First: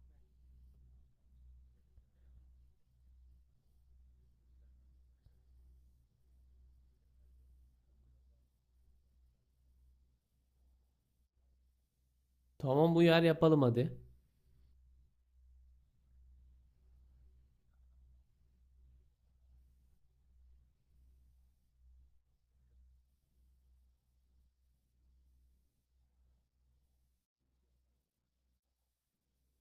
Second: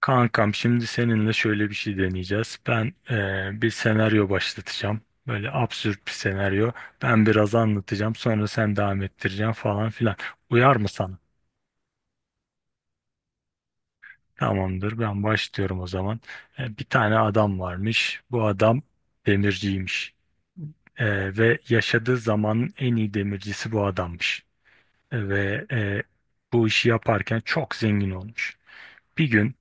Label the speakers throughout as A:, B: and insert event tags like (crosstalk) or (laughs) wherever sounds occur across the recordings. A: Kankam şimdi seninle şöyle bir şey deneyeceğiz. Ben bir senaryo başlatacağım. Böyle absürt bir senaryo. Ben biraz anlatacağım sonra sen devam ettireceksin falan filan. Uyar mı sana?
B: Tamam uyar, yapalım hadi.
A: Tamamdır ben başlıyorum o zaman. Bir tane adam varmış. Bu adam demirciymiş. Ve yaşadığı zamanın en iyi demircisi bu adammış. Ve bu işi yaparken çok zengin olmuş. Bir gün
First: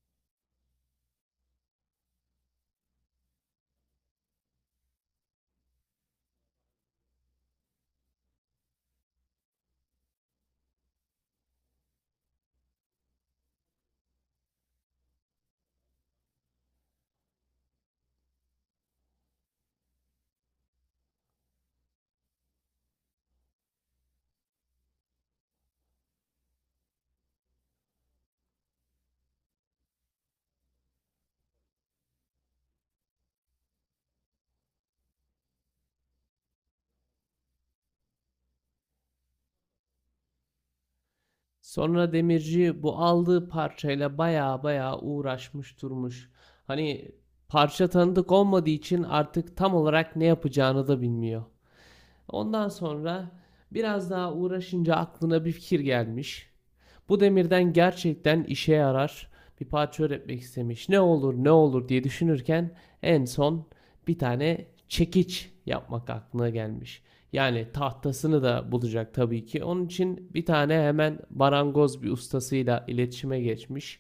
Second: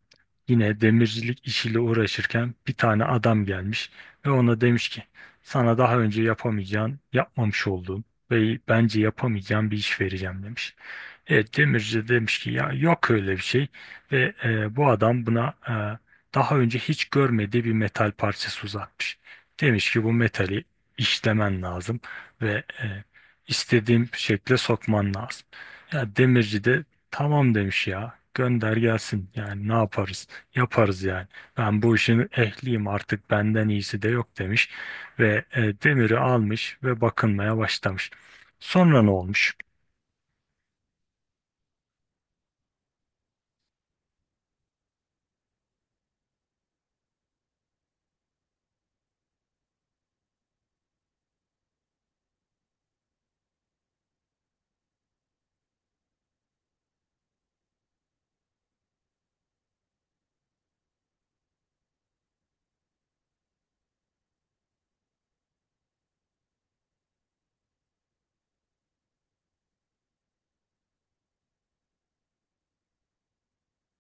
A: yine demircilik işiyle uğraşırken bir tane adam gelmiş ve ona demiş ki sana daha önce yapamayacağın, yapmamış olduğun ve bence yapamayacağın bir iş vereceğim demiş. Evet, demirci de demiş ki ya yok öyle bir şey ve bu adam buna daha önce hiç görmediği bir metal parçası uzatmış. Demiş ki bu metali işlemen lazım ve e, istediğim şekle sokman lazım. Ya demirci de tamam demiş ya gönder gelsin yani ne yaparız yaparız yani ben bu işin ehliyim artık benden iyisi de yok demiş ve demiri almış ve bakınmaya başlamış. Sonra ne olmuş?
B: Sonra demirci bu aldığı parçayla baya baya uğraşmış durmuş. Hani parça tanıdık olmadığı için artık tam olarak ne yapacağını da bilmiyor. Ondan sonra biraz daha uğraşınca aklına bir fikir gelmiş. Bu demirden gerçekten işe yarar bir parça üretmek istemiş. Ne olur ne olur diye düşünürken en son bir tane çekiç yapmak aklına gelmiş. Yani tahtasını da bulacak tabii ki. Onun için bir tane hemen barangoz bir ustasıyla iletişime geçmiş.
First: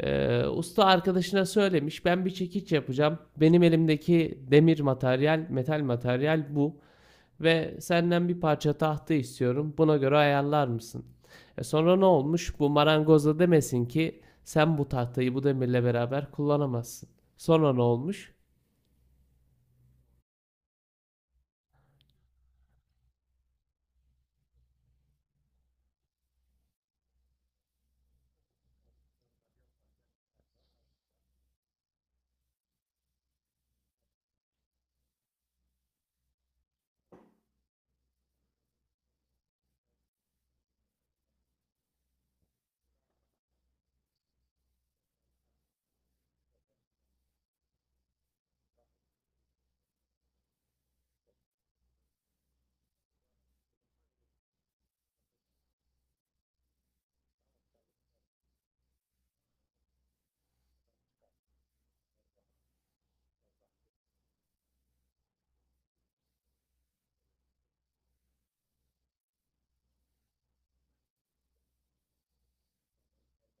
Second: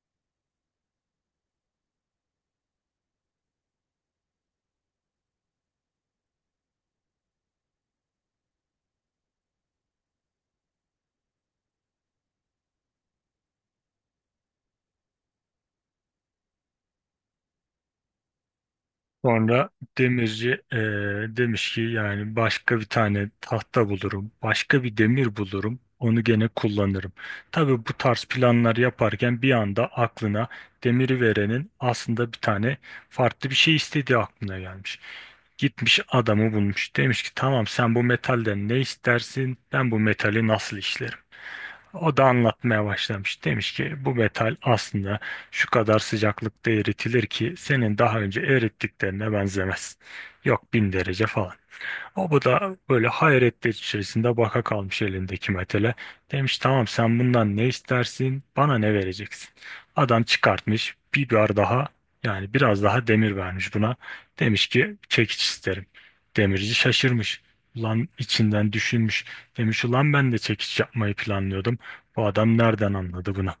B: Usta arkadaşına söylemiş ben bir çekiç yapacağım. Benim elimdeki demir materyal, metal materyal bu. Ve senden bir parça tahta istiyorum. Buna göre ayarlar mısın? E sonra ne olmuş? Bu marangoz da demesin ki sen bu tahtayı bu demirle beraber kullanamazsın. Sonra ne olmuş?
A: Sonra demirci demiş ki yani başka bir tane tahta bulurum, başka bir demir bulurum, onu gene kullanırım. Tabii bu tarz planlar yaparken bir anda aklına demiri verenin aslında bir tane farklı bir şey istediği aklına gelmiş. Gitmiş adamı bulmuş. Demiş ki tamam sen bu metalden ne istersin? Ben bu metali nasıl işlerim? O da anlatmaya başlamış. Demiş ki bu metal aslında şu kadar sıcaklıkta eritilir ki senin daha önce erittiklerine benzemez. Yok bin derece falan. O da böyle hayretler içerisinde baka kalmış elindeki metale. Demiş tamam sen bundan ne istersin bana ne vereceksin. Adam çıkartmış bir biber daha yani biraz daha demir vermiş buna. Demiş ki çekiç isterim. Demirci şaşırmış. Ulan içinden düşünmüş. Demiş ulan ben de çekiç yapmayı planlıyordum. Bu adam nereden anladı bunu?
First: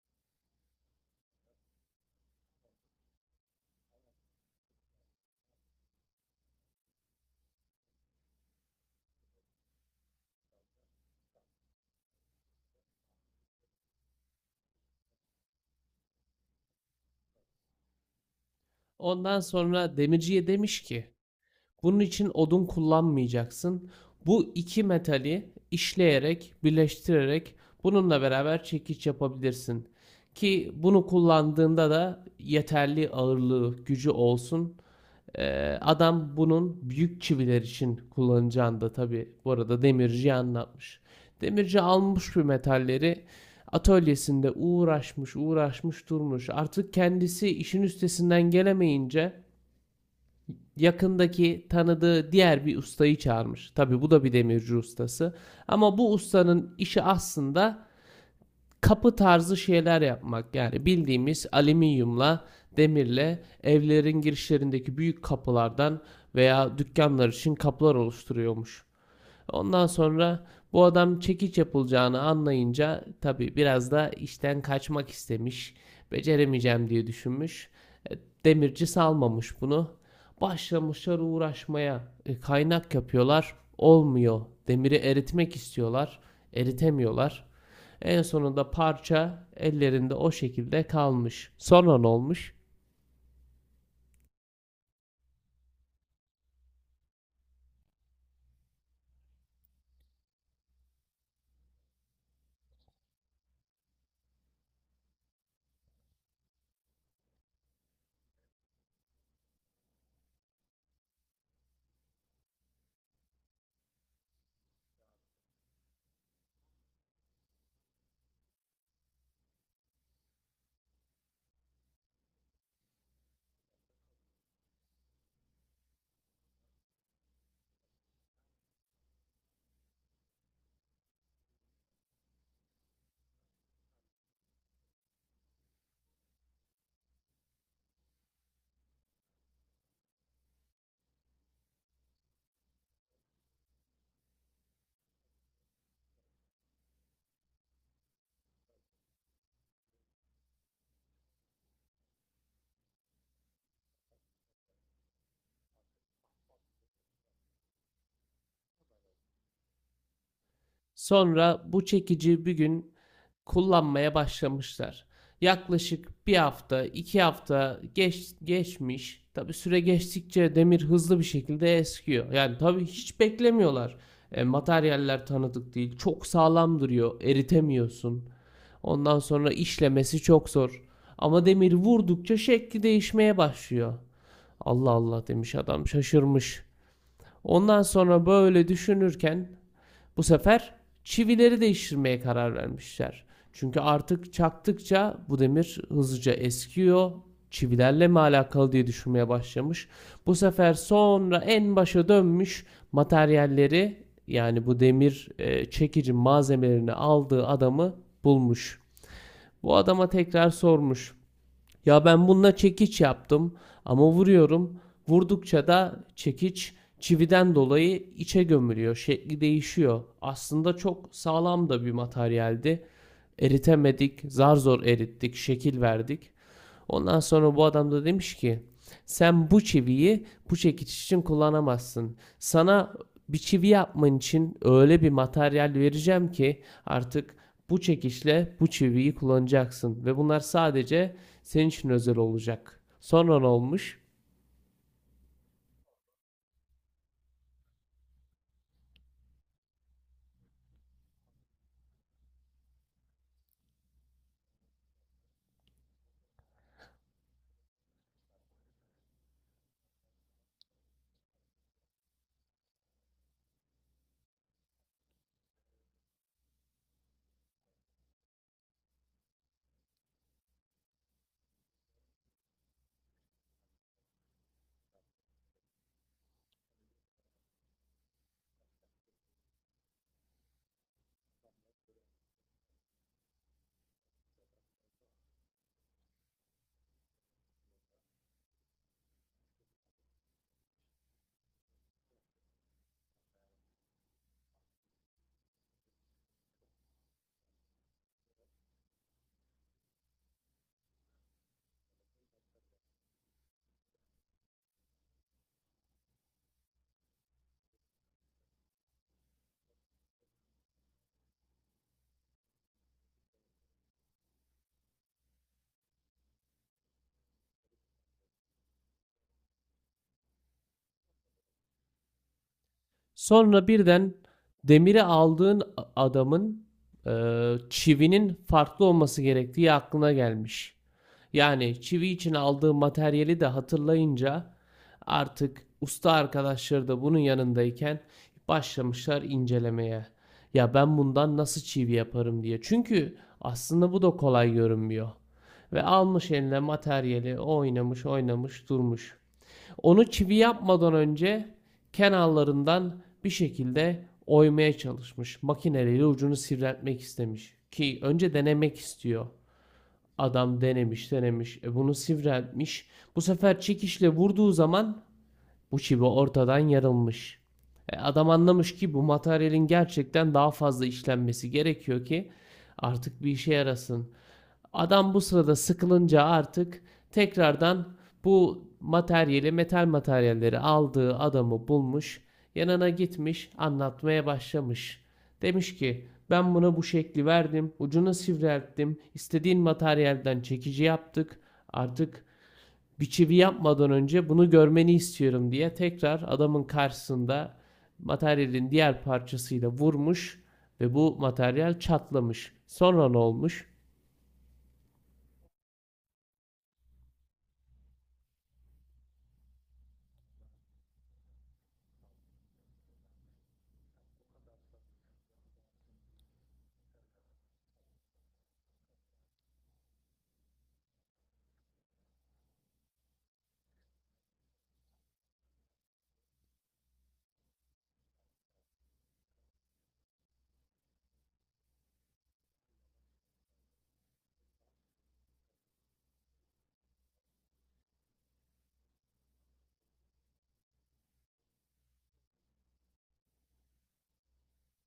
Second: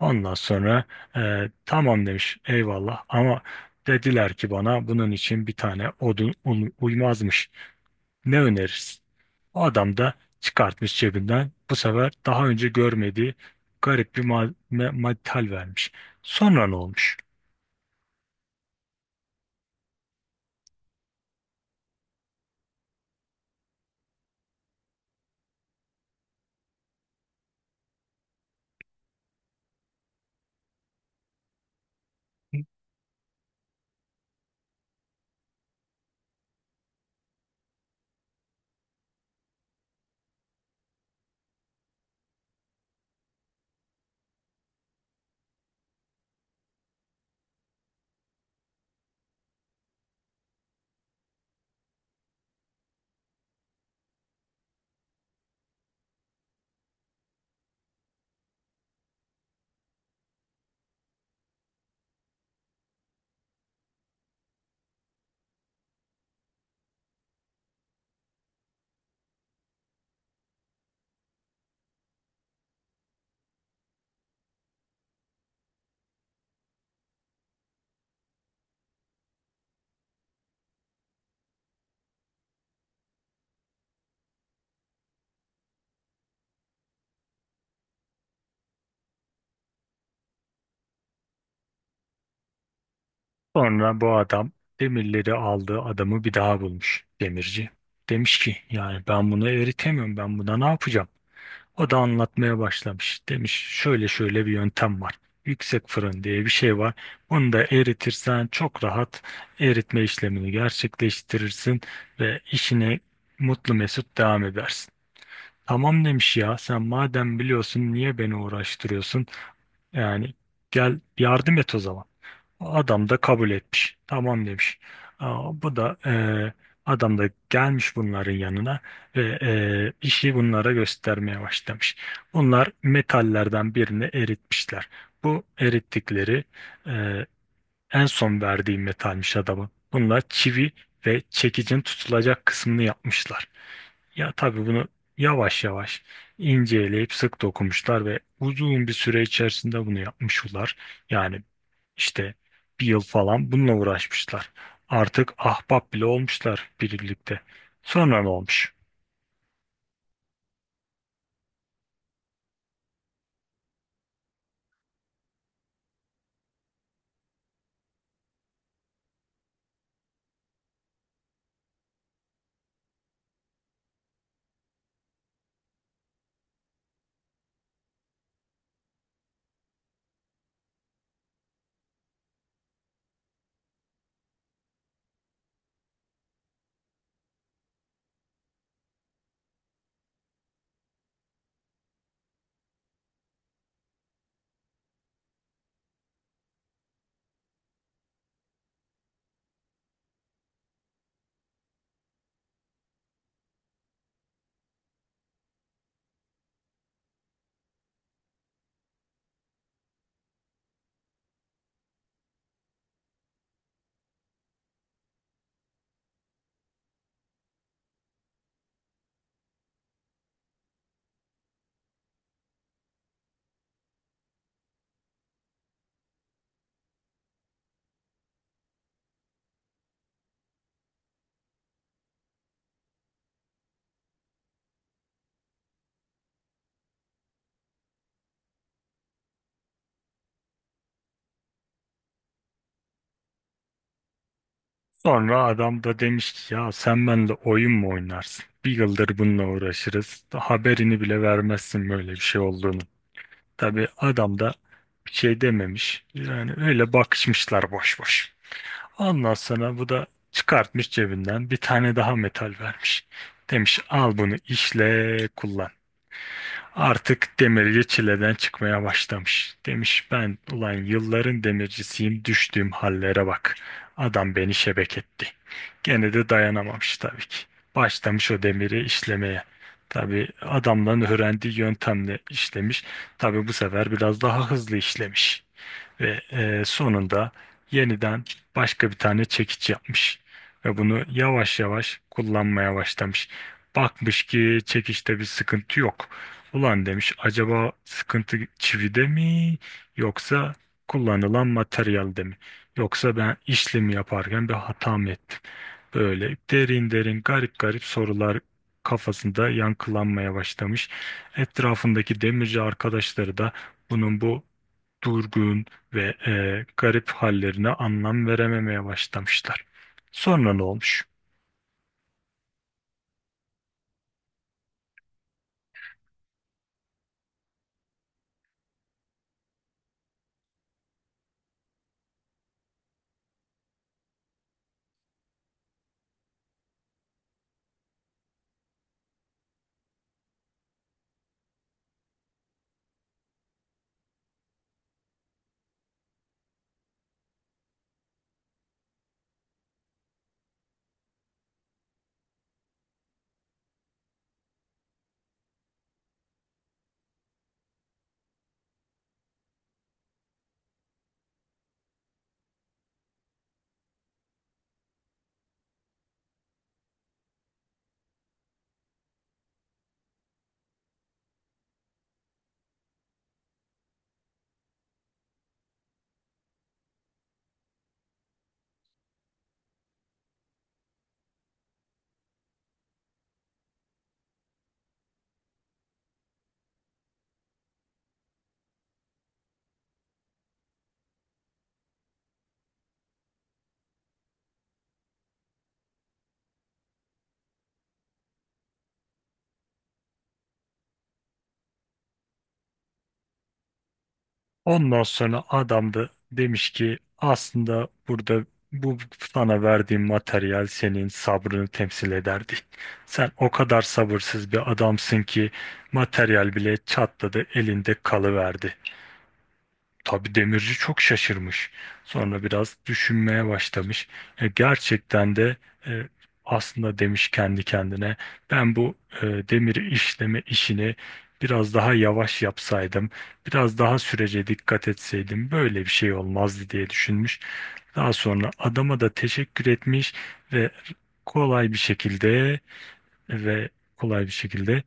A: Ondan sonra "E, tamam demiş eyvallah ama dediler ki bana bunun için bir tane uymazmış. Ne önerirsin? O adam da çıkartmış cebinden bu sefer daha önce görmediği garip bir metal vermiş. Sonra ne olmuş?
B: Ondan sonra demirciye demiş ki bunun için odun kullanmayacaksın. Bu iki metali işleyerek, birleştirerek bununla beraber çekiç yapabilirsin. Ki bunu kullandığında da yeterli ağırlığı, gücü olsun. Adam bunun büyük çiviler için kullanacağını da tabii bu arada demirciye anlatmış. Demirci almış bu metalleri atölyesinde uğraşmış uğraşmış durmuş. Artık kendisi işin üstesinden gelemeyince yakındaki tanıdığı diğer bir ustayı çağırmış. Tabi bu da bir demirci ustası. Ama bu ustanın işi aslında kapı tarzı şeyler yapmak. Yani bildiğimiz alüminyumla, demirle evlerin girişlerindeki büyük kapılardan veya dükkanlar için kapılar oluşturuyormuş. Ondan sonra bu adam çekiç yapılacağını anlayınca tabii biraz da işten kaçmak istemiş. Beceremeyeceğim diye düşünmüş. E, Demirci salmamış bunu. Başlamışlar uğraşmaya. Kaynak yapıyorlar. Olmuyor. Demiri eritmek istiyorlar. Eritemiyorlar. En sonunda parça ellerinde o şekilde kalmış. Sonra ne olmuş?
A: Sonra bu adam demirleri aldığı adamı bir daha bulmuş demirci. Demiş ki yani ben bunu eritemiyorum ben buna ne yapacağım? O da anlatmaya başlamış. Demiş şöyle şöyle bir yöntem var. Yüksek fırın diye bir şey var. Bunu da eritirsen çok rahat eritme işlemini gerçekleştirirsin ve işine mutlu mesut devam edersin. Tamam demiş ya sen madem biliyorsun niye beni uğraştırıyorsun? Yani gel yardım et o zaman. Adam da kabul etmiş. Tamam demiş. Bu da adam da gelmiş bunların yanına ve işi bunlara göstermeye başlamış. Bunlar metallerden birini eritmişler. Bu erittikleri e, en son verdiği metalmiş adamın. Bunlar çivi ve çekicin tutulacak kısmını yapmışlar. Ya tabii bunu yavaş yavaş inceleyip sık dokunmuşlar ve uzun bir süre içerisinde bunu yapmışlar. Yani işte bir yıl falan bununla uğraşmışlar. Artık ahbap bile olmuşlar birlikte. Sonra ne olmuş?
B: Sonra bu çekici bir gün kullanmaya başlamışlar. Yaklaşık bir hafta, iki hafta geçmiş. Tabi süre geçtikçe demir hızlı bir şekilde eskiyor. Yani tabi hiç beklemiyorlar. Materyaller tanıdık değil. Çok sağlam duruyor. Eritemiyorsun. Ondan sonra işlemesi çok zor. Ama demir vurdukça şekli değişmeye başlıyor. Allah Allah demiş, adam şaşırmış. Ondan sonra böyle düşünürken bu sefer çivileri değiştirmeye karar vermişler. Çünkü artık çaktıkça bu demir hızlıca eskiyor. Çivilerle mi alakalı diye düşünmeye başlamış. Bu sefer sonra en başa dönmüş, materyalleri yani bu demir çekici malzemelerini aldığı adamı bulmuş. Bu adama tekrar sormuş. Ya ben bununla çekiç yaptım ama vuruyorum. Vurdukça da çekiç çividen dolayı içe gömülüyor. Şekli değişiyor. Aslında çok sağlam da bir materyaldi. Eritemedik, zar zor erittik, şekil verdik. Ondan sonra bu adam da demiş ki sen bu çiviyi bu çekiç için kullanamazsın. Sana bir çivi yapman için öyle bir materyal vereceğim ki artık bu çekiçle bu çiviyi kullanacaksın ve bunlar sadece senin için özel olacak. Sonra ne olmuş?
A: Sonra adam da demiş ki ya sen benimle oyun mu oynarsın? Bir yıldır bununla uğraşırız. Haberini bile vermezsin böyle bir şey olduğunu. Tabii adam da bir şey dememiş. Yani öyle bakışmışlar boş boş. Ondan sonra bu da çıkartmış cebinden bir tane daha metal vermiş. Demiş al bunu işle kullan. Artık demirci çileden çıkmaya başlamış. Demiş ben ulan yılların demircisiyim düştüğüm hallere bak. Adam beni şebek etti. Gene de dayanamamış tabii ki. Başlamış o demiri işlemeye. Tabii adamların öğrendiği yöntemle işlemiş. Tabii bu sefer biraz daha hızlı işlemiş ve sonunda yeniden başka bir tane çekiç yapmış ve bunu yavaş yavaş kullanmaya başlamış. Bakmış ki çekiçte bir sıkıntı yok. Ulan demiş acaba sıkıntı çivide mi yoksa kullanılan materyalde mi? Yoksa ben işlemi yaparken bir hata mı ettim? Böyle derin derin garip garip sorular kafasında yankılanmaya başlamış. Etrafındaki demirci arkadaşları da bunun bu durgun ve garip hallerine anlam verememeye başlamışlar. Sonra ne olmuş?
B: Sonra birden demiri aldığın adamın e, çivinin farklı olması gerektiği aklına gelmiş. Yani çivi için aldığım materyali de hatırlayınca artık usta arkadaşları da bunun yanındayken başlamışlar incelemeye. Ya ben bundan nasıl çivi yaparım diye. Çünkü aslında bu da kolay görünmüyor. Ve almış eline materyali oynamış oynamış durmuş. Onu çivi yapmadan önce kenarlarından bir şekilde oymaya çalışmış. Makineleriyle ucunu sivriltmek istemiş. Ki önce denemek istiyor. Adam denemiş denemiş. E bunu sivriltmiş. Bu sefer çekişle vurduğu zaman bu çivi ortadan yarılmış. E adam anlamış ki bu materyalin gerçekten daha fazla işlenmesi gerekiyor ki artık bir işe yarasın. Adam bu sırada sıkılınca artık tekrardan bu materyali, metal materyalleri aldığı adamı bulmuş. Yanına gitmiş, anlatmaya başlamış. Demiş ki ben buna bu şekli verdim, ucunu sivrilttim, istediğin materyalden çekici yaptık. Artık bir çivi yapmadan önce bunu görmeni istiyorum diye tekrar adamın karşısında materyalin diğer parçasıyla vurmuş ve bu materyal çatlamış. Sonra ne olmuş?
A: Ondan sonra adam da demiş ki aslında burada bu sana verdiğim materyal senin sabrını temsil ederdi. Sen o kadar sabırsız bir adamsın ki materyal bile çatladı elinde kalıverdi. Tabii demirci çok şaşırmış. Sonra biraz düşünmeye başlamış. Gerçekten de e, aslında demiş kendi kendine ben bu demir işleme işini biraz daha yavaş yapsaydım, biraz daha sürece dikkat etseydim böyle bir şey olmazdı diye düşünmüş. Daha sonra adama da teşekkür etmiş ve kolay bir şekilde ve kolay bir şekilde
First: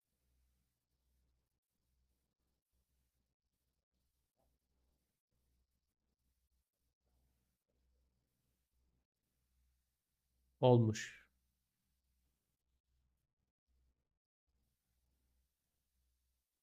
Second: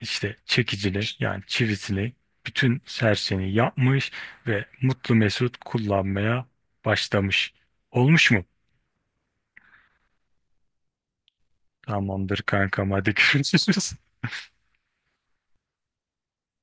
A: işte çekicili yani çivisini bütün serseni yapmış ve mutlu mesut kullanmaya başlamış. Olmuş mu?
B: Olmuş.
A: Tamamdır kankam hadi görüşürüz. (laughs)